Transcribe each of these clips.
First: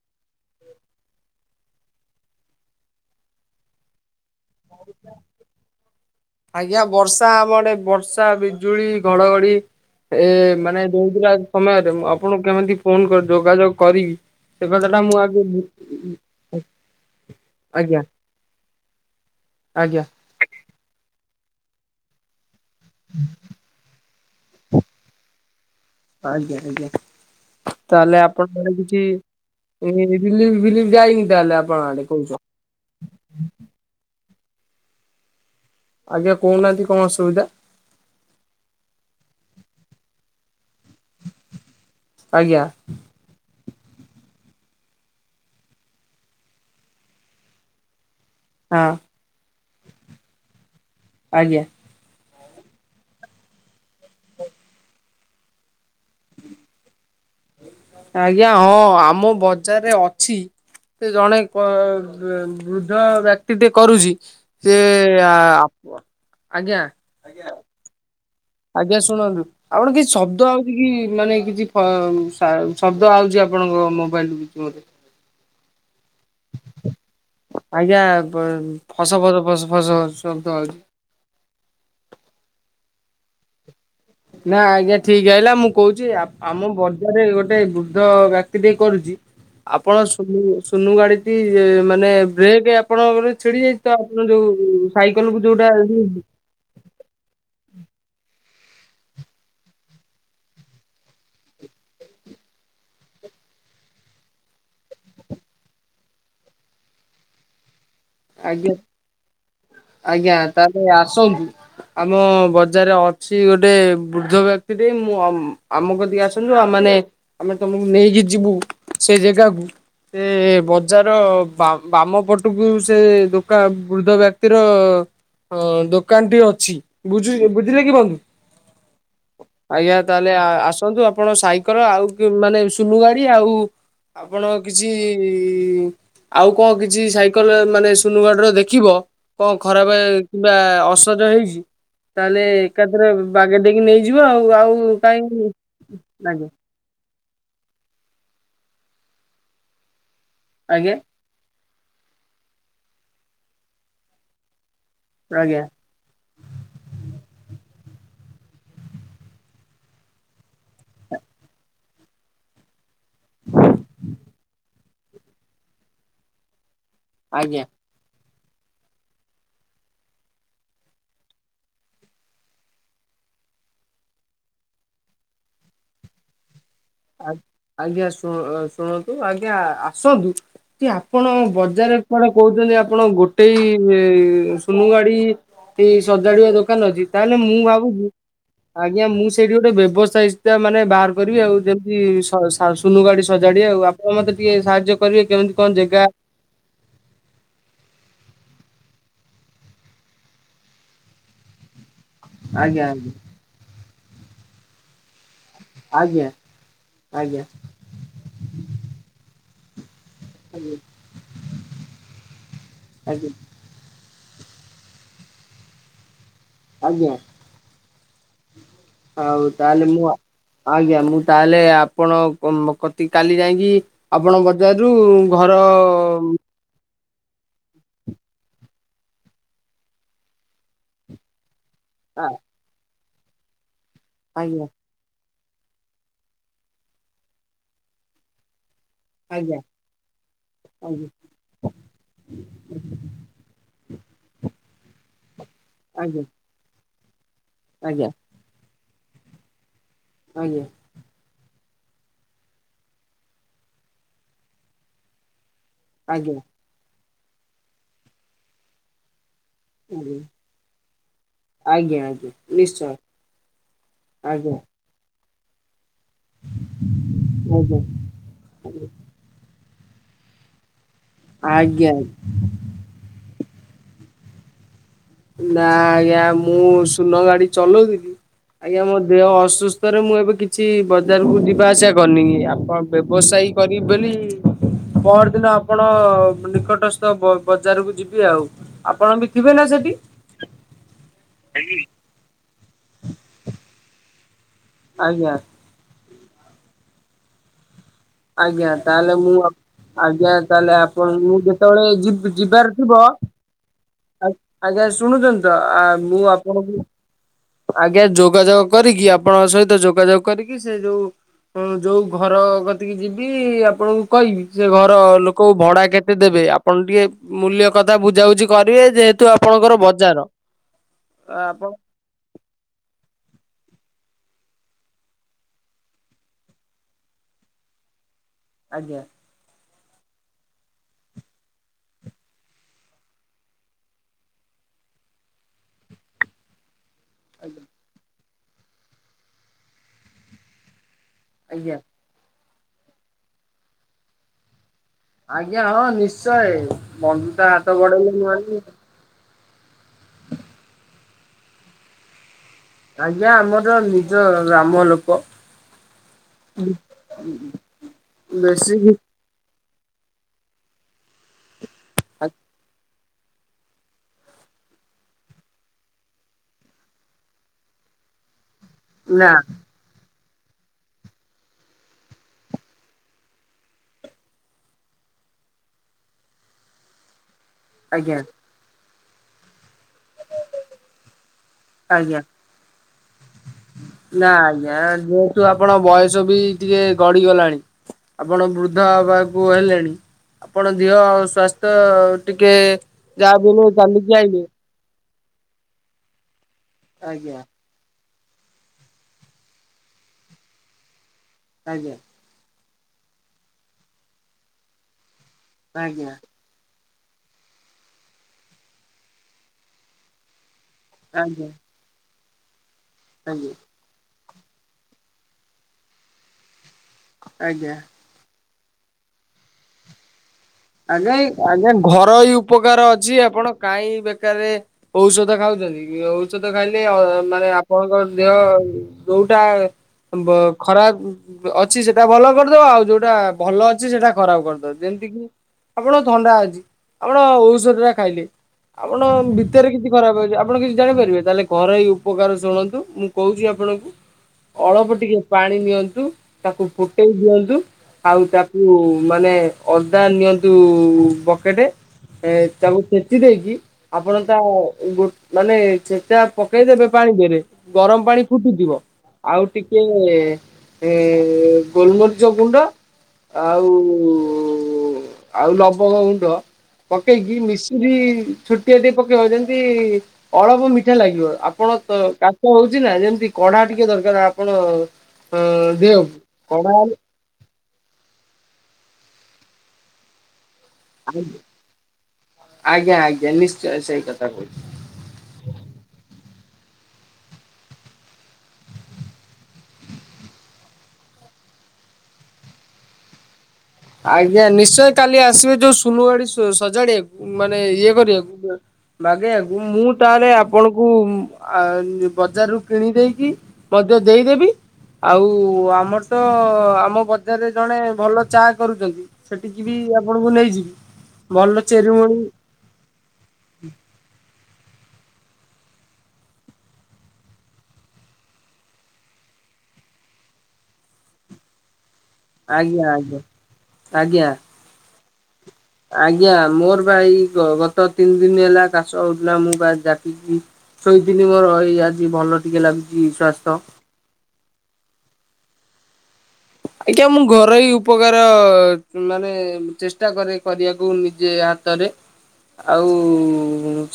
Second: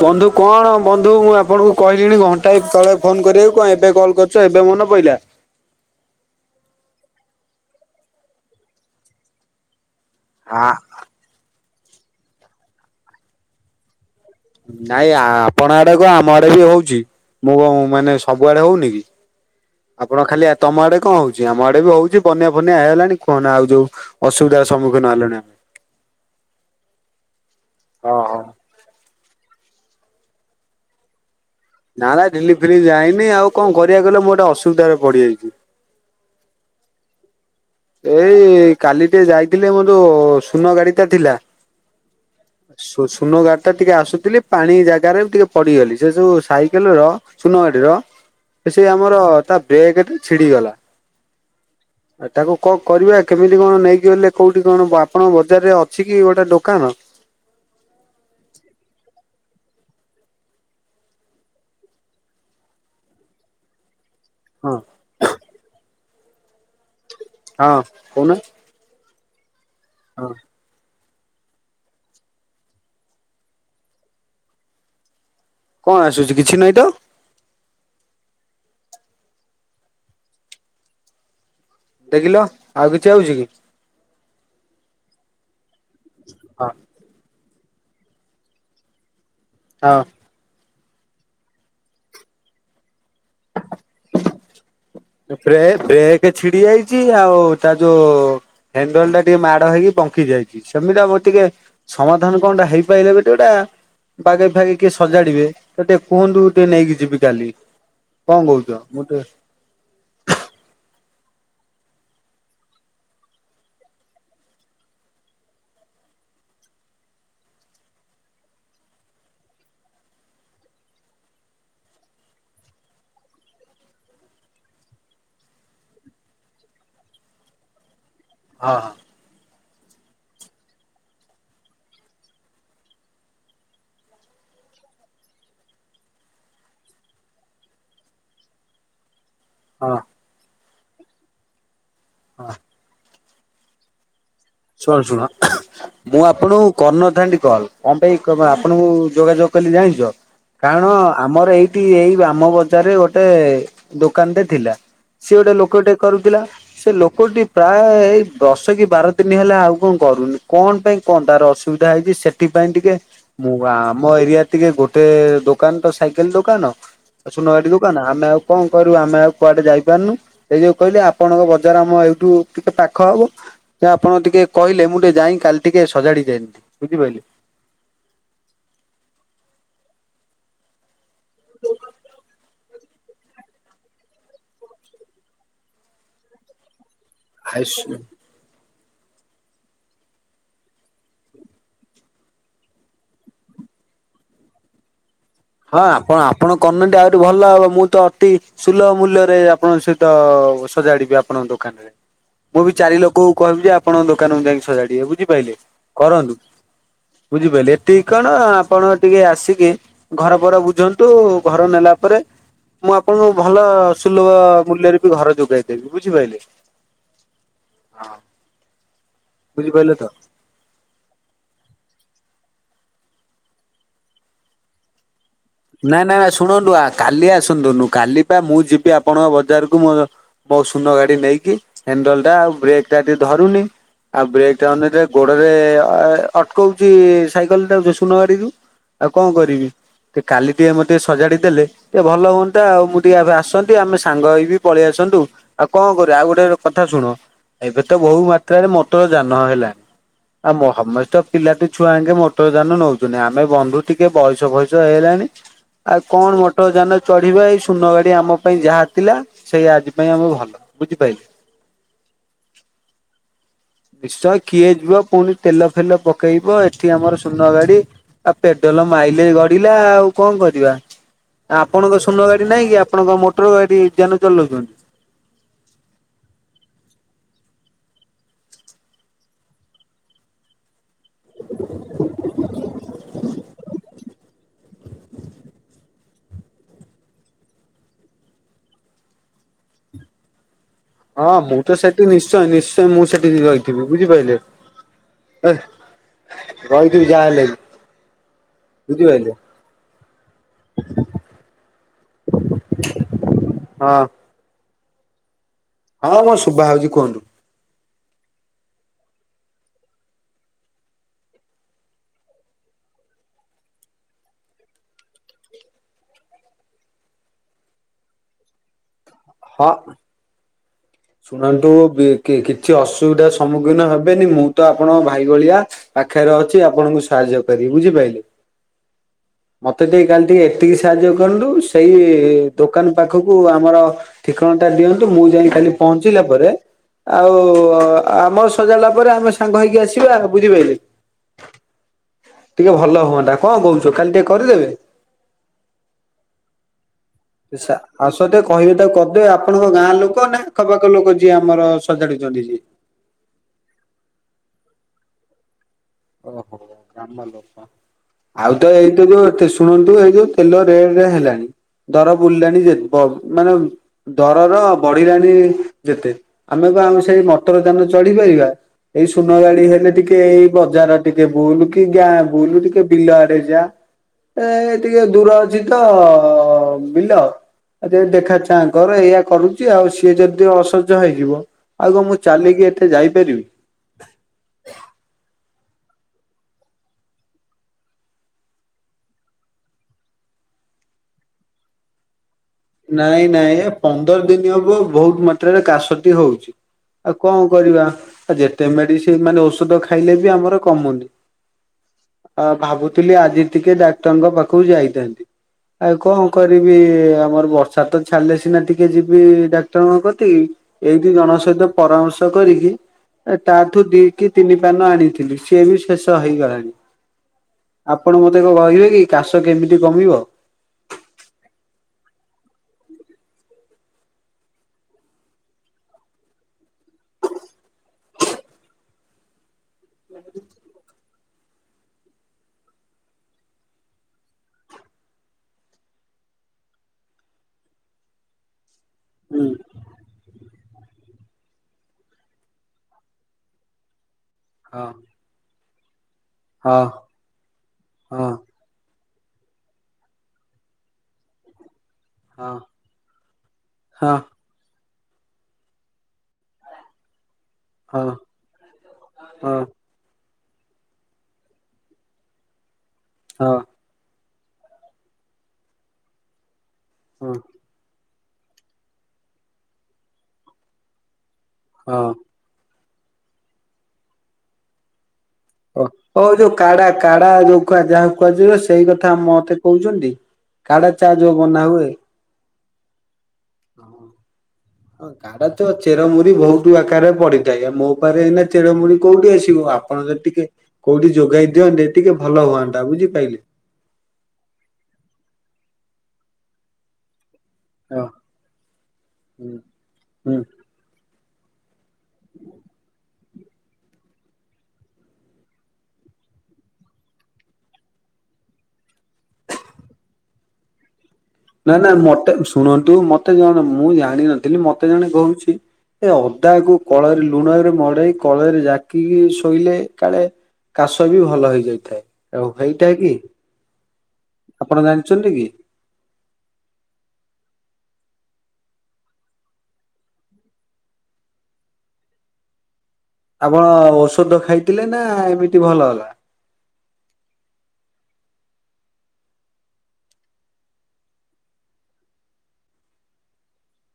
ବନ୍ଧୁ କଣ ବନ୍ଧୁ ମୁଁ ଆପଣଙ୍କୁ କହିଲିଣି ଘଣ୍ଟାଏ ତଳେ ଫୋନ କରିବାକୁ କଣ ଏବେ କଲ୍ କରିଛ ଏବେ ମନ ପହିଲା। ଆଜ୍ଞା ବର୍ଷା ଆମଟେ ବର୍ଷା ବିଜୁଳି ଘଡଘଡି। ଏ ଆ ମାନେ ଦଉଥିଲା ସମୟରେ ମୁଁ ଆପଣଙ୍କୁ କେମିତି ଫୋନ ଯୋଗାଯୋଗ କରିବି। ସେ କଥାଟା ନାଇଁ ମୁଁ ଆଗେ ବୁ ଆପଣ ଆଡେ କ ଆମ ଆଡେ ବି ହଉଛି ମୁଁ କ ଆଜ୍ଞା ମାନେ ସବୁଆଡେ ହଉନି କି ଆଜ୍ଞା ଆପଣ ଖାଲି ତମ ଆଡେ କଣ ହଉଛି ଆମ ଆଡେ ବି ହଉଛି। ପନା ଫନି ହେଇ ହେଲାଣି କହ ଆଉ ଅସୁବିଧାର ସମ୍ମୁଖୀନ ହେଲାଣି ଆମେ ଆଜ୍ଞା ଆଜ୍ଞା ତାହେଲେ ଆପଣ ମାନେ କିଛି ଏ ଦିଲିପ ବିଲିପ ଯାଇନି ତାହେଲେ ଆପଣ ଆଡେ ନା ନା କହୁଛ ଡେଲି ଫ୍ରି ଯାଇନି ଆଉ କଣ କରିବାକୁ ଗଲେ ମୁଁୋଟେ ଅସୁବିଧାରେ ପଡିଯାଇଛି ଆଜ୍ଞା କହୁନାହାନ୍ତି କଣ ଅସୁବିଧା ଏଇ କାଲି ଟେ ଯାଇଥିଲେ ମୋର ଯୋଉ ସୁନ ଗାଡି ଟା ଥିଲା ଆଜ୍ଞା ସୁନ ଘାଟ ତ ଟିକେ ଆସୁଥିଲି ପାଣି ଜାଗାରେ ବି ଟିକେ ପଡିଗଲି ସେ ଯଉ ସାଇକେଲ ର ସୁନାଗଡିର ସେ ହଁ ଆମର ତା ବ୍ରେକ୍ ଏତେ ଛିଡିଗଲା ଆଜ୍ଞା ଆଉ ତାକୁ କ କରିବା କେମିତି କଣ ନେଇକି ଗଲେ କୋଉଠି କଣ ଆପଣ ବଜାରରେ ଅଛି କି ଗୋଟେ ଦୋକାନ ଆଜ୍ଞା ହଁ ଆମ ବଜାରରେ ଅଛି ସେ ଜଣେ ବୃଦ୍ଧ ବ୍ୟକ୍ତି ଟେ କରୁଛି ହଁ ସେ ଆଜ୍ଞା ହଁ କହୁନ ଆଜ୍ଞା ଶୁଣନ୍ତୁ ଆପଣ କିଛି ହଁ ଶବ୍ଦ ଆଉ ମାନେ କିଛି ଶବ୍ଦ ଆଉଛି ଆପଣଙ୍କ ମୋବାଇଲ ମେ ହ କଣ ଆସୁଛି କିଛି ନହିଁ ତ ଆଜ୍ଞା ଫସ ଫସ ଫସ ଫସ ଫ ସବୁ ହଉଛି ଗୋ ଦେେ କିଲ ଆଉ କିଛି ଆଉଛି କି ନା ଆଜ୍ଞା ଠିକ ହେଇିଲା ମୁଁ କହୁଛି ହଁ ଆମ ଗୋଟେ ବୃଦ୍ଧ ବ୍ୟକ୍ତି ଟେ କରୁଛି ହଁ। ଆପଣ ସୁନୁ ଗାଡିଟି ମାନେ ବ୍ରେକ୍ ଆପଣଙ୍କର ଛିଡି ଯାଇ ତ ଆପଣ ଯୋଉ ସାଇକେଲ କୁ ବ୍ରେ ଯୋଉଟା ବ୍ରେକ୍ ଛିଡି ଯାଇଛି ଆଉ ତା ଯୋଉ ହଣ୍ଡଲ ଟା ଟିକେ ମାଡ ହେଇକି ପଙ୍କି ଯାଇଛି ସେମିତି ମୁର ଟିକେ ସମାଧାନ କଣଟା ହେଇପାରିଲ ବଟେ ଗୋଟା ବାଗେଇ ଫାଗେଇ କିଏ ସଜାଡିବେ ତ ଟିକେ କୁହନ୍ତୁ ଟିକେ ନେଇକି ଯିବି କାଲି କଣ ଆଜ୍ଞା କହୁଛ ମତେ ଆଜ୍ଞା ତାହେଲେ ଆସନ୍ତୁ ଆମ ବଜାରରେ ଅଛି ଗୋଟେ ବୃଦ୍ଧ ବ୍ୟକ୍ତି ଟ ମୁଁ ଆମକୁ ଟିକେ ଆସ ମାନେ ଆମେ ତମକୁ ନେଇକି ଯିବୁ ସେ ଜାଗାକୁ ସେ ବଜାର ବାମ ପଟକୁ ସେ ଦୋକ ବୃଦ୍ଧ ବ୍ୟକ୍ତିର ହଁ ଦୋକାନଟି ଅଛି ବୁଝୁ ବୁଝିଲେ କି ବଧୁ ହଁ ହଁ ଆଜ୍ଞା ତାହେଲେ ଆସନ୍ତୁ ଆପଣ ସାଇକେଲ ଆଉ ମାନେ ସୁନୁ ଗାଡି ଆଉ ଆପଣ କିଛି ଆଉ କଣ କିଛି ସାଇକେଲ ମାନେ ସୁନୁଗଡ ରରେ ଦେଖିବ କଣ ହଁ। ଖରାପ କିମ୍ବା ଅସଜ ହେଇଛି ତାହେଲେ ଏକାଥରେ ବାଗେ ଦେଇକି ନେଇଯିବ ଆଉ ଆଉ ଶୁଣ ଶୁଣ କାହିଁକ ମୁଁ ଆଜଞା ଆପଣଙ୍କୁ କରିନଥାନ୍ତି କଲ କଣ ପାଇଁ ଆପଣଙ୍କୁ ଯୋଗାଯୋଗ କଲି ଜାଣିଛ କାରଣ ଆଜ୍ଞା ଆମର ଏଇଠି ଏଇ ବାମ ବଜାରରେ ଗୋଟେ ଦୋକାନଟେ ଥିଲା ସେିଏ ଗୋଟେ ଆଜ୍ଞା ଲୋକ ଟିକେ କରୁଥିଲା ସେ ଲୋକଟି ପ୍ରାୟ ବର୍ଷ କି ବାର ଦିନ ହେଲେ ଆଉ କଣ କରୁନି କଣ ପାଇଁ କଣ ତାର ଅସୁବିଧା ହେଇଛି ସେଥିପାଇ ଟିକେ ମୁଁ ଆମ ଏରିଆ ଟିକେ ଗୋଟେ ଦୋକାନ ତ ସାଇକେଲ ଦୋକାନ ଆ ଶୁଣ ଆଜ୍ଞା ଟକୁ ଆମେ ଆଉ କଣ କରିବୁ ଆମେ ଆଉ କୁଆଡେ ଯାଇପାରୁନୁ ସେଇ ଯୋଉ କହିଲି ଆପଣଙ୍କ ବଜାର ଆମ ଏଇଠୁ ଟିକେ ପାଖ ହବ ଆପଣ ଟିକେ କହିଲେ ମୁଁ ଟିକେ ଯାଇ କାଲି ଟିକେ ସଜାଡି ଯାନ୍ତିି ବୁଝିପାରେ ଆଜ୍ଞା ଶ ଶୁଣନ୍ତୁ ଆଜ୍ଞା ଆସନ୍ତୁ କି ଆପଣ ବଜାର କଆଡେ କହୁଛନ୍ତି ଆପଣ ଗୋଟେ ସୁନୁ ଗାଡି ଏ ସଜାଡଆ ଦୋକାନ ଅଛି ତାହେଲେ ମୁଁ ଆଇସୁ ଭାବୁଛି ଆଜ୍ଞା ମୁଁ ସେଇଠି ଗୋଟେ ବ୍ୟବସାୟ ମାନେ ବାହାର କରିବି ଆଉ ଯେମତି ସୁନୁ ଗାଡି ସଜାଡେ ଆଉ ଆପଣ ମତେ ଟିକେ ସାହାଯ୍ୟ କରିବେ କେମିତି କଣ ହଁ ଜେଗା ଆପଣ ଆପଣଙ୍କ କର୍ନଟି ଆହୁରି ଭଲ ହବ ମୁଁ ତ ଅତି ସୁଲଭ ମୂଲ୍ୟରେ ଆପଣଙ୍କ ସହିତ ସଜାଡିବେ ଆପଣଙ୍କ ଦୋକାନରେ ମୁଁ ବି ଆଜ୍ଞା ଚାରି ଲୋକଙ୍କୁ କହିବି ଯେ ଆପଣଙ୍କୋକାନକୁ ଯାଇକି ସଜାଡିବେ ବୁଝିପାରେ ଆଜ୍ଞା କରନ୍ତୁ ଆଜ୍ଞା ବୁଝିପାରିଲେ ଏତିି କଣ ଆପଣ ଟିକେ ଆସିକି ଘର ବର ଆଜ୍ଞା ବୁଝନ୍ତୁ ଘର ନେଲା ପରେ ମୁଁ ଆପଣଙ୍କୁ ଆଜ୍ଞା ଭଲ ସୁଲଭ ମୂଲ୍ୟରେ ବି ଘର ଯୋଗେଇଦେବି ବୁଝିପାରିଲେ ଆଜ୍ଞା ହଉଦ ଆଲେ ବୁଝିପାରିଲେ ତ? ମୁ ଆଜ୍ଞା ମୁଁ ତାହେଲେ ଆପଣ କ ମ କତି କାଲି ଯାଇଁକି ଆପଣ ମତ୍ ତାରୁ ଘର ଅ ଅ ଶୁଣୁ ଡୁଆକ୍ କାଲି ଆସନ୍ତୁନୁ କାଲି ପା ମୁଁ ଯିବି ଆପଣ ବଜାରକୁ ମୋର ବଉ ଶୂନ ଗାଡି ନେଇକି। ହେଣ୍ଡଲ ଆ ଟା ଆଉ ବ୍ରେକ୍ ଟା ଟିକେ ଧରୁନି ଆଉ ବ୍ରେକ୍ ଆଜ୍ଞା ଟା ଅନେଇଲେ ଗୋଡରେ ଏ ଅଟକଉଚି ସାଇକଲ ଟାକୁ ଯୋଉ ଶୂନ ଗାଡି କୁ ଆଉ କଣ ଆଜ୍ଞା କରିବି? ଏ କାଲି ଟିଏ ମତେ ଆଜ୍ଞା ସଜାଡି ଦେଲେ ଟିଏ ଭଲ ହୁଅନ୍ତା ଆଉ ମୁଁ ଟିକେ ଏବେ ଆସନ୍ ନ୍ତି। ଆମେ ସାଙ୍ଗ ହେଇ ବି ପଳେଇ ଆସନ୍ତୁ। ଆଉ କଣ କରିବା? ଆଜ୍ଞା ଆଉ ଗୋଟେ କଥା ଶୁଣ ଏବେ ତ ଆଜ୍ଞା ବୋଉ ମା ହେ ମଟର ଯାନ ହେଲା ଆଉମ ଆଜ୍ଞା ହମସ୍ତେ ପିଲାଟୁ ଛୁଆ ଆଙ୍କେ ମୋଟର ଯାନ ନଉଚନ୍ତିି। ଆମେ ବନ୍ଧୁ ଟିକେ ବୟସ ଫଇସ ହେଇଲାଣି। ଆଉ କଣ ଆଜ୍ଞା ମୋଟର ଯାନ ଚଢିବା ଏଇ ଶୂନ ଗାଡି ଆମ ପାଇଁ ଯାହା ଥିଲା ସେଇ ଆଜି ପାଇଁ ଆମେ ଭଲ ବୁଝିପାଇଲ ଆଜ୍ଞା ଆଜ୍ଞା ନିଶ୍ଚୟ। ନିଶ୍ଚୟ ଆଜ୍ଞା କିଏ ଯିବ ପୁଣି ତେଲ ଫେଲ ପକେଇବ ଏଠି ଆମର ଶୂନ ଗାଡି। ଆଜ୍ଞା ଆଉ ପେଡେଲ ମାଇଲେ ଗଡିଲା ଆଉ କଣ କରିବା? ଆପଣଙ୍କ ଆଜ୍ଞା ଶୂନ ଗାଡି? କିଛି ନାଇଁ କି ଆପଣଙ୍କ ମୋଟର ଗାଡି ଯାନ ଚଲଉଚନ୍ତି। ନା ଆଜ୍ଞା ମୁଁ ଶୂନ ଗାଡି ଚଲଉଥିଲି ଆଜ୍ଞା ମୋ ଦେହ ଅସୁସ୍ଥରେ ମୁଁ ଏବେ କିଛି ବ ବଜାରକୁ ଯିବା ଆସିୟା କଲିନିି। ଆପଣ ବ୍ୟବସାୟୀ କରିବି ବେଲି ପଅର ଦିନ ଆପଣ ନିକଟସ୍ଥ ବଜାରକୁ ଯିବି ଆଉ। ଆପଣ ବି ଥିବେ ନା ସେଠି? ହଁ ମୁଁ ତ ସେଠି ନିଶ୍ଚୟ ନିଶ୍ଚୟ ମୁଁ ସେଠି ହି ରହିଥିବି ବୁଝିପାଇଲେ। ଆଜ୍ଞା। ହେ ରହିଥିବି ଯାହା ହେଲେ ବି। ଆଜ୍ଞା ତାହେଲେ ବୁଝିପାରିଲେ ମୁଁ ଆପ୍ ଆଜ୍ଞା ତାହେଲେ ଆପଣ ମୁଁ ଯେତେବେଳେ ଯିବ୍ ଯିବାର ଥିବ ହଁ। ଆଜ୍ଞା ଶୁଣୁଚନ୍ତି ତ ଆ ହଁ ମୁଁ ମୋ ଶୁଭା ଆପଣଙ୍କୁ ହଉଛି କୁହନ୍ତୁ। ଆଜ୍ଞା ଯୋଗାଯୋଗ କରିକି ଆପଣଙ୍କ ସହିତ ଯୋଗାଯୋଗ କରିକି ସେ ଯୋଉ ଉଁ ଯୋଉ ଘର ଟିକେ ଯିବି ଆପଣଙ୍କୁ କହିବି ସେ ଘର ଲୋକ ଭଡା କେତେ ଦେବେ ଆପଣ ଟିକେ ମୂଲ୍ୟ କଥା ବୁଝାବୁଝି କରିବେ ଯେହେତୁ ହଁ ଆପଣଙ୍କର ବଜାର। ଆପଣ ଶୁଣନ୍ତୁ ବି କିଛି ଅସୁବିଧା ସମ୍ମୁଖୀନ ହେବେନି। ମୁଁ ତ ଆପଣଙ୍କ ଭାଇ ଭଳିଆ। ପାଖେରେ ଅଛି। ଆପଣଙ୍କୁ ସାହାଯ୍ୟ କରିବି ବୁଝିପାଇଲେ। ଆଜ୍ଞା। ମତେ ଟିକେ କାଲି ଟିକେ ଏତିକି ସାହାଯ୍ୟ କରନ୍ତୁ ସେଇ ଦୋକାନ ପାଖକୁ ଆମର ଠିକଣା ଟା ଦିଅନ୍ତୁ ମୁଁ ଯାଇ କାଲି ପହଞ୍ଚିଲା ପରେ ଆଉ ଆଜ୍ଞା ଆମ ସଜାଡ଼ଲା ପରେ ଆମେ ସାଙ୍ଗ ହେଇକି ଆସିବା ଆଉ ବୁଝିପାଇଲେ। ଆଜ୍ଞା। ଟିକେ ଭଲ ହୁଅନ୍ତା। କଣ କହୁଚ କାଲି ଟିକେ କରିଦେବେ? ଆଜ୍ଞା ହଁ ନିଶ୍ଚୟ ମନି ଆଚ୍ଛା ଅସତ କହିବେ ତାକୁ କରିଦେବେ। ଆପ ଆପଣଙ୍କ ଗାଁ ଲୋକ ନା ଆଖପଖ ଲୋକ ଯିଏ ଆମର ସଜାଡୁଚନ୍ତି ଯିଏ? ଆଜ୍ଞା ଆମର ନିଜ ଗ୍ରାମ ଲୋକ। ଓହୋ ଗ୍ରାମ ଲୋକ ଆଉ ତ ବେଶୀ ଏଇଟା ଯୋଉ ତିସ୍ ଶୁଣନ୍ତୁ ଏଇ ଯୋଉ ତେଲ ରେଟେ ହେଲାଣି ଦର ବୁଲିଲାଣି ଯେ ବ ମାନେ ଦରର ବଢିଲାଣି ଯେତେ ଆମେ ବା ଆମ ସେଇ ମଟର ଯାନ ଚଢପାରିବା। ଏଇ ନା ଶୂନ ଗାଡି ହେଲେ ଟିକେ ଏଇ ବଜାର ଟିକେ ବୁଲୁ କି ଗାଁ ବୁଲୁ ଟିକେ ବିଲ ଆଡେ ଯା। ଏ ଟିକେ ଦୂର ଅଛି ତ ବିଲ ଆ ଆଜ୍ଞା ଦେଖା ଚାଙ୍କର ଏଇୟଆ କରୁଛି ଆଉ ସିଏ ଯଦି ଅସହଜ୍ୟ ହେଇଯିବ ଆଉଗ ମୁଁ ଆଜ୍ଞା ଚାଲିକି ଏତେ ଯାଇପାରିବି ନା ଆଜ୍ଞା ଯେହେତୁ ଆପଣ ବୟସ ବି ଟିକେ ଗଢି ଗଲାଣି ଆପଣ ବୃଦ୍ଧ ହେବାକୁ ହେଲେଣି ଆପଣ ଦିଅ ସ୍ଵାସ୍ଥ୍ୟ ଟିକେ ନାଇଁ ଯାହା ନାଇଁ ବି ଏ ହେଲେ ଚାଲିକି ପନ୍ଦର ଆଇଲେ। ଦିନ ହବ ବହୁତ ମେ ପାତ୍ରରେ କାଶଟି ହଉଛି ଆଉ ଆଜ୍ଞା କଣ କରିବା ଆଉ ଯେତେ ମେଡି ସେ ମାନେ ଔଷଧ ଖାଇଲେ ବି ଆମର କମୁନି ଆଜ୍ଞା ଆ ଭାବୁଥିଲି ଆଜି ଟିକେ ଡାକ୍ତରଙ୍କ ପାଖକୁ ଯାଇଥାନ୍ତି ଆଉ ଆଜ୍ଞା କଣ କରିବି ଆମର ବର୍ଷା ତ ଛାଲେେ ସିନା ଟିକେ ଯିବି ଡାକ୍ତରଙ୍କ କତି ଏଇ ଦି ଜଣଙ୍କ ଆଜ୍ଞା ସହିତ ପରାମର୍ଶ କରିକି ଆଜ୍ଞା ତାଠୁ ଦ କି ତିନି ପାନ ଆଣିଥିଲି ସିଏ ବି ଶେଷ ହେଇଗଲାଣି ଆଜ୍ଞା ଆପଣ ମତେ କହିବେ କି କାଶ କେମିତି କମିବ ଆଜ୍ଞା ଆଜ୍ଞା ଘର ହଇ ଉପକାର ଅଛି ଆପଣ କହିଁ ବେକାର ଔଷଧ ଖାଉଛନ୍ତି ଔଷଧ ଖାଇଲେ ମାନେ ଆପଣଙ୍କ ଦେହ ଯୋଉଟା ଖରାପ ଅଛି ସେଟା ଭଲ କରିଦବ ଆଉ ଯୋଉଟା ଭଲ ଅଛି ସେଟା ଖରାପ କରିଦବ ଯେମିତି କିି ଆପଣଙ୍କୁ ଥଣ୍ଡା ହେଇଛି, ଆପଣ ଔଷଧ ଟା ଖାଇଲେ, ଆପଣ ହୁଁ ଭିତରେ କିଛି ଖରାପ ହଉଛି ଆପଣ କିଛି ଜାଣିପାରିବେ, ତାହେଲେ ଘରୋଇ ଉପକାର ଶୁଣନ୍ତୁ, ମୁଁ କହୁଛି ଆପଣଙ୍କୁ ହଁ ଅଳପ ଟିକେ ପାଣି ନିଅନ୍ତୁ, ତାକୁ ହଁ ଫୁଟେଇ ଦିଅନ୍ତୁ। ଆଉ ହଁ ତା ମାନେ ଅଦା ନିଅନ୍ତୁ ବକେଟ ଏ ହଁ ତାକୁ ସପଠି ଦେଇକି ଆପଣ ହଁ ତା ଗୋ ମାନେ ସେଟା ପକେଇଦେବେ ପାଣି ରେ, ଗରମ ହଁ ପାଣି ଫୁଟଥିବ ଆଉ ହଁ। ଟିକେ ଗୋଲମରିଚ ଗୁଣ୍ଡ ହଁ ଆଉ ଆଉ ଲବଙ୍ଗ ଗୁଣ୍ଡ ହଁ ପକେଇକି ମିଶେଇ ଛୋଟିଆ ଟେ ପକେଇବ ଯେମିତି ଅଳପ ମିଠା ଲାଗିବ, ଆପଣା ହଁ। ହଉଛି ନା ଯେମିତି କଢା ଟିକେ ଦରକାର ଆପଣ ଅ ଓ ଦେହକୁ ହଉ ଯୋଉ କଢା କାଡା କା [unintelligible] ସେଇ କଥା ମ ମତେ କହୁଛନ୍ତି ଆଜ୍ଞା, ଆଜ୍ଞା ନିଶ୍ଚୟ ସେଇ କଥା କହୁଛି। ଆଡା ତ ଚେରମୁରି ବହୁତ ଆକାରରେ ପଡିଥାଏ ମୋ ପାଖରେ ଏଇନା ଚେରମୁରି କୋଉଠି ଆସିବ ଆପଣ ଯ ଟିକେ କୋଉଠି ଯୋଗାଇ ଦିଅନ୍ତେ ଟିକେ ଭଲ ହୁଅନ୍ତା ବୁଝିପାରିଲେ ଆଜ୍ଞା, ନିଶ୍ଚୟ କାଲି ଆସିବେ ଯୋଉ ସୁଲୁବାଡି ସଜାଡିବାକୁ ମାନେ ଇଏ ହଁ କରିବାକୁ, ବାଗେଇବାକୁ। ମୁଁ ତାହେଲେ ହୁଁ। ଆପଣ ବଜାର ରୁ କିଣି ଦେଇକି ମଧ୍ୟ ଦେଇଦେବି ଆଉ, ଆମର ତ, ଆମ ବଜାରରେ ଜଣେ ଭଲ ଚା କରୁଛନ୍ତି ସେଠିକି ବି ଆପଣଙ୍କୁ ନେଇଯିବି। ଭଲ ନା, ନା ଚେରିମଣି ମତେ ଶୁଣନ୍ତୁ, ମତେ ଜଣେ ମୁଁ ଜାଣିନଥିଲି, ମତେ ଜଣେ କହୁଛି ଏ ଅଦାକୁ କଳରେ ଲୁଣରେ ମଡେଇ, କଳରେ ଜାକିକି ଶୋଇଲେ କାଳେ କାଶ ବି ଭଲ ହେଇଯାଇଥାଏ। ଆଉ ହେଇଟା ଆଜ୍ଞା, କି ଆଜ୍ଞା, ଆଜ୍ଞା।। ଆପଣ ଜାଣିଛନ୍ତି କି ଆଜ୍ଞା, ମୋର ବା ଏଇ ଗତ ତିନି ଦିନ ହେଲା କାଶ ହଉଥିଲା ମୁଁ ବା ଜାକିକି [unintelligible] ଆଜି ଭଲ ଟିକେ ଲାଗୁଛି ସ୍ୱାସ୍ଥ୍ୟ ଆପଣ ଔଷଧ ଖାଇଥିଲେ ନା ଏମିତି ଭଲ ହେଲା। ଆଜ୍ଞା, ମୁଁ ଘରୋଇ ଉପକାର ମାନେ ଚେଷ୍ଟା କରେ କରିବାକୁ ନିଜେ ହାତରେ। ଆଉ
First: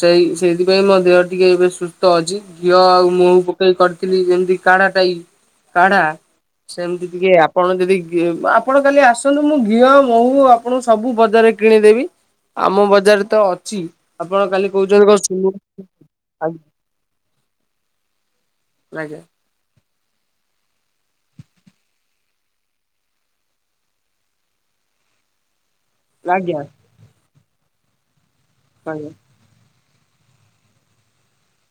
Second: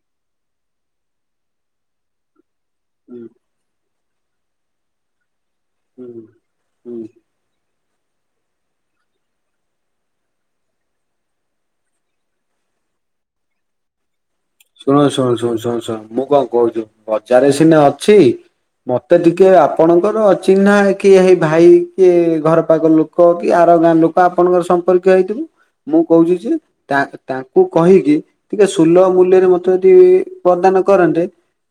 ସେଇ ସେଇଥିପାଇଁ ମୋ ଦେହ ଟିକେ ଏବେ ସୁସ୍ଥ ଅଛି। ଘିଅ ଆଉ ହୁଁ ମହୁ ପକେଇ କରିଥିଲି, ଯେମିତି କାଢାଟାଇ କାଢା ହୁଁ ହୁଁ ସେମିତି ଟିକେ ଆପଣ ଯଦି ଆପଣ କାଲି ଆସନ୍ତୁ, ମୁଁ ଘିଅ ମହୁ ଆପଣଙ୍କୁ ସବୁ ବଜାରରେ କିଣିଦେବି। ଆମ ବଜାର ରେ ତ ଅଛି। ଆପଣ କାଲି ଶୁଣ, କହୁଛନ୍ତି କଣ ଶୁଣ, ସୁନୁ ଶୁଣ, ଶୁଣ, ଶୁଣ, ମୁଁ କଣ କହୁଛୁ ବଜାରେ ସିନା ଅଛି, ଆଜ୍ଞା ମତେ ଟିକେ ଆପଣଙ୍କର ଅଚିହ୍ନା ହେଇକି ଏ ଭାଇ କି ଘର ପାଖ ଲୋକ, କି ଆର ଗାଁ ଲୋକ ତ ଆପଣଙ୍କର ସମ୍ପର୍କୀୟ ହେଇଥିଲୁ ମୁଁ କହୁଛି ଯେ ଆଜ୍ଞା ତା ତାଙ୍କୁ କହିକି ଟିକେ ଆଜ୍ଞା ସୁଲମ [unintelligible] ପ୍ରଦାନ କରନ୍ତେ,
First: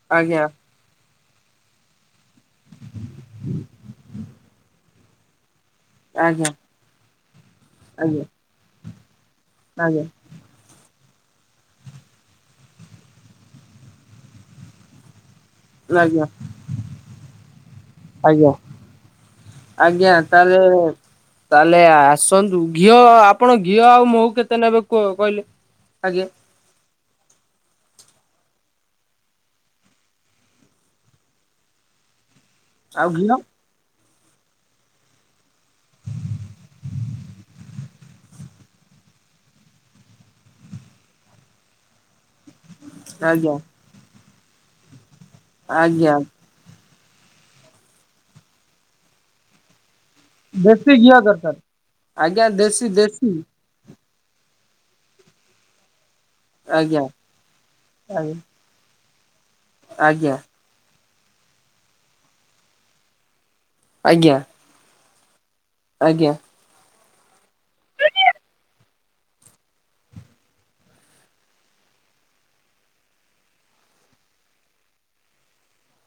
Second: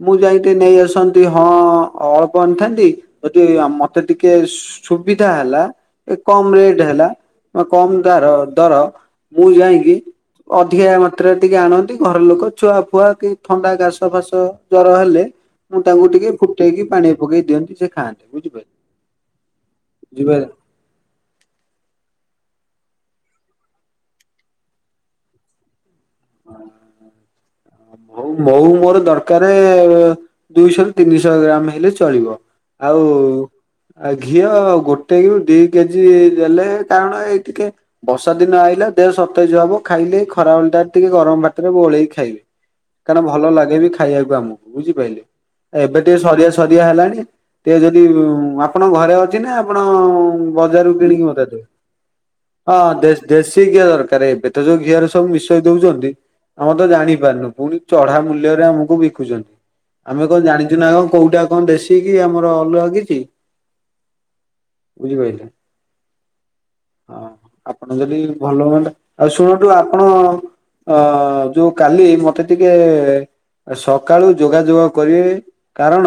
ମୁଁ ଯାଇକି ଆଜ୍ଞା ଟିକେ ନେଇ ଆସନ୍ତି। ହଁ ହଁ ହୁଅନ୍ତାନି ଯଦି ମତେ ଟିକେ ସୁବିଧା ହେଲା, ଟିକେ ଆଜ୍ଞା କମ ଆଜ୍ଞା ରେଟ୍ ହେଲା ବା କମ ଦ ଦର, ମୁଁ ଯାଇକି ଆଜ୍ଞା ଅଧିକା ମାତ୍ରାରେ ଟିକେ ଆଣନ୍ତି ଘର ଲୋକ ଛୁଆ ଫୁଆ, କି ଥଣ୍ଡା, କାଶ ଫାସ, ଜର ହେଲେ ମୁଁ ତାଙ୍କୁ ଆଜ୍ଞା ଆଜ୍ଞା ଟିକେ ଫୁଟେଇକି ପାଣି ପକେଇ ଦିଅନ୍ତି, ସେ ଖଆନ୍ତି ଆଜ୍ଞା। ବୁଝିପାରିଲେ। ଆଜ୍ଞା, ବୁଝିପାରିଲେ। ତାହେଲେ ତାହେଲେ, ଆସନ୍ତୁ ଘିଅ ଆପଣ ଘିଅ ଆଉ ମହୁ କେତେ ନେବେ କୁହ କହିଲେ ଆଜ୍ଞା ମ ମହୁ ମୋର ଦରକାର ଦୁଇଶହ ର ତିନିଶହ ଗ୍ରାମ ହେଲେ ଚଳିବ ଆଉ ଆ ଘିଅ ଗୋଟେ କି ଦି କେଜି ଦେଲେ କାରଣ ଏଇ ଟିକେ ବର୍ଷା ଦିନ ଆଇିଲା ଦେହ ସତେଜ ହବ ଖାଇଲେ ଖରା ଭଳି ଟା ଟିକେ ଗରମ ଭାତରେ ଗୋଳେଇି ଖାଇବେ କାରଣ ଭଲ ଆଜ୍ଞା ଲାଗେ ବିି ଖାଇବାକୁ ଆମକୁ ବୁଝିପାରିଲେ ଏବେ ଆଜ୍ଞା। ଟିକେ ସରିଆ ସରିଆ ହେଲାଣି ଟିକେ ଯଦି ଆପଣ ଘରେ ଅଛି ନା ଆପଣ ବଜାରରୁ ଦେଶୀ ଘିଅ କିଣିକି ହଁ ଦରକାର ଆଜ୍ଞା ଦେଶୀ ଦେଶୀ ଦେଶି ଠିିବା ଦରକାର ଏବେ ତ ଯୋଉ ଘିଅର ସବୁ ମିଶେଇ ଦଉଛନ୍ତି ଆମ ତ ଆଜ୍ଞା ଜାଣି ପାରୁନୁ ପୁଣି ଚଢା ଆଜ୍ଞା। ମୂଲ୍ୟରେ ଆମକୁ ବିକୁଛନ୍ତି ଆମେ ଆଜ୍ଞା କଣ ଜାଣିଛୁ ନା କଉଟା କଣ ଦେଶିକି ଆମର ଅଲଗା କିଛି ଆଜ୍ଞା ବୁଝିପାରିଲେ ଆଜ୍ଞା ହଁ ଆପଣ ଯଦି ଭଲ ହୁଅନ୍ତା ଆଉ ଶୁଣନ୍ତୁ ଆପଣ ଅ ଯୋଉ କାଲି ମତେ ଟିକେ ସକାଳୁ ଯୋଗାଯୋଗ କରିବେ କାରଣ,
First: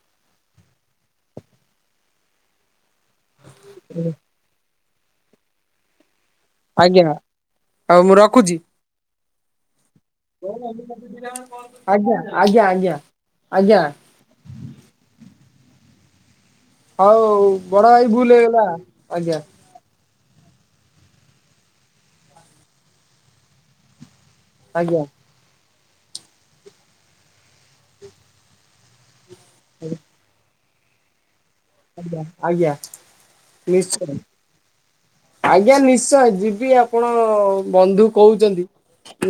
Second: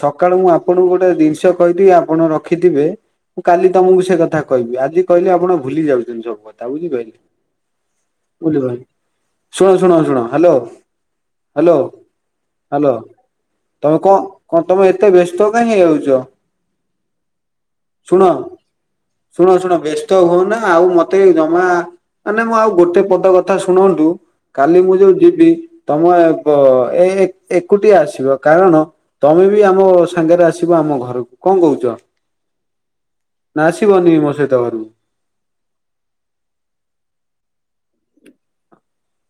ସକାଳୁ ମୁଁ ଆପଣଙ୍କୁ ଗୋଟେ ଜିନିଷ କହିବି ଆପଣ ରଖିଥିବେ ମୁଁ କାଲି ତମକୁ ସେ କଥା କହିବି, ଆଜି କହିଲେ ଆପଣ ଭୁଲି ଯାଉଛନ୍ତି ସବୁ [unintelligible] କହିଲି ଆଜ୍ଞା ଆଉ ମୁଁ ରଖୁଛି ଶୁଣ, ଶୁଣ, ଶୁଣ ହ୍ୟାଲୋ ହ୍ୟାଲୋ ଆଜ୍ଞା ଆଜ୍ଞା ହ୍ୟାଲୋ ଆଜ୍ଞା ଆଜ୍ଞା ତମେ କଣ କଣ ତମେ ଏତେ ବ୍ୟସ୍ତ କାହିଁ ହେଇଯାଉଛ ହଉ ବଡ ଭାଇ ଭୁଲ ହେଇଗଲା ଆଜ୍ଞା ଛଣ ବ ହୁଅ ନା ଆଉ ମତେ ଜମା ମାନେ ମୁଁ ଆଉ ଗୋଟେ ପଦ କଥା ଶୁଣନ୍ତୁ କାଲି ମୁଁ ଆଜ୍ଞା ଯୋଉ ଯିବି ତମେ ଏ ଏକୁଟିଆ ଆସିବ କାରଣ ତମେ ବି ଆମ ସାଙ୍ଗରେ ଆସ ଆମ ଘରକୁ କଣ କହୁଛ ଆଜ୍ଞା ଆଜ୍ଞା। ନା ଆସିବନି ନିଶ୍ଚୟ। ମୋ ସହିତ ଘରକୁ ଆଜ୍ଞା ନିଶ୍ଚୟ ଯିବି ଆପଣ ବନ୍ଧୁ କହୁଛନ୍ତି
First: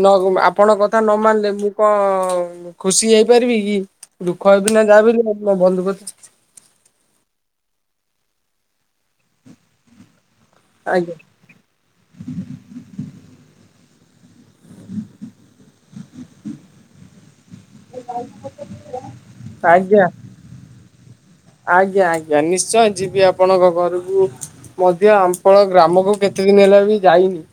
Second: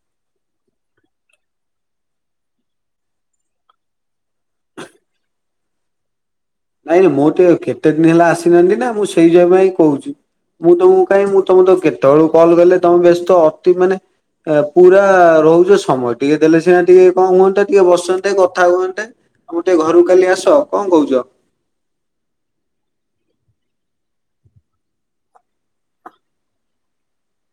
ନ ଆପଣଙ୍କ କଥା ନ ମାନିଲେ ମୁଁ କଣ ଖୁସି ହେଇପାରିବି କି ଦୁଃଖ ହେବି ନା ଯାିନି ବନ୍ଧୁକ ନାଇଁ ନାଇଁ ମୁଁ ଟିକେ କେତେ ଦିନ ହେଲା ଆସିନାହାନ୍ତି ନା ମୁଁ ସେଇ ଜାଗ ପାଇଁ କହୁଛି ମୁଁ ତମକୁ ଆଜ୍ଞା କାଇଁଁ ତମେ ତ କେତେବେଳୁ କଲ୍ ଗଲେ ତମେ ବ୍ୟସ୍ତ ଅତି ମାନେ ପୁରା ରହୁଛ ସମୟ ଟିକେ ଦେଲେ ସିନା ଟିକେ କଣ ହୁଅନ୍ତେ ଟିକେ ବସନ୍ତେ କଥା ହୁଅନ୍ତେ ଆମ ଟିକେ ଆଜ୍ଞା ଘରୁକୁ କାଲି ଆସ କଣ କହୁଛ ଆଜ୍ଞା ଆଜ୍ଞା ନିଶ୍ଚୟ ଯିବି ଆପଣଙ୍କ ଘରକୁ ମଧ୍ୟ ଆପଣ ଗ୍ରାମକୁ କେତେ ଦିନ ହେଲା ବି ଯାଇନି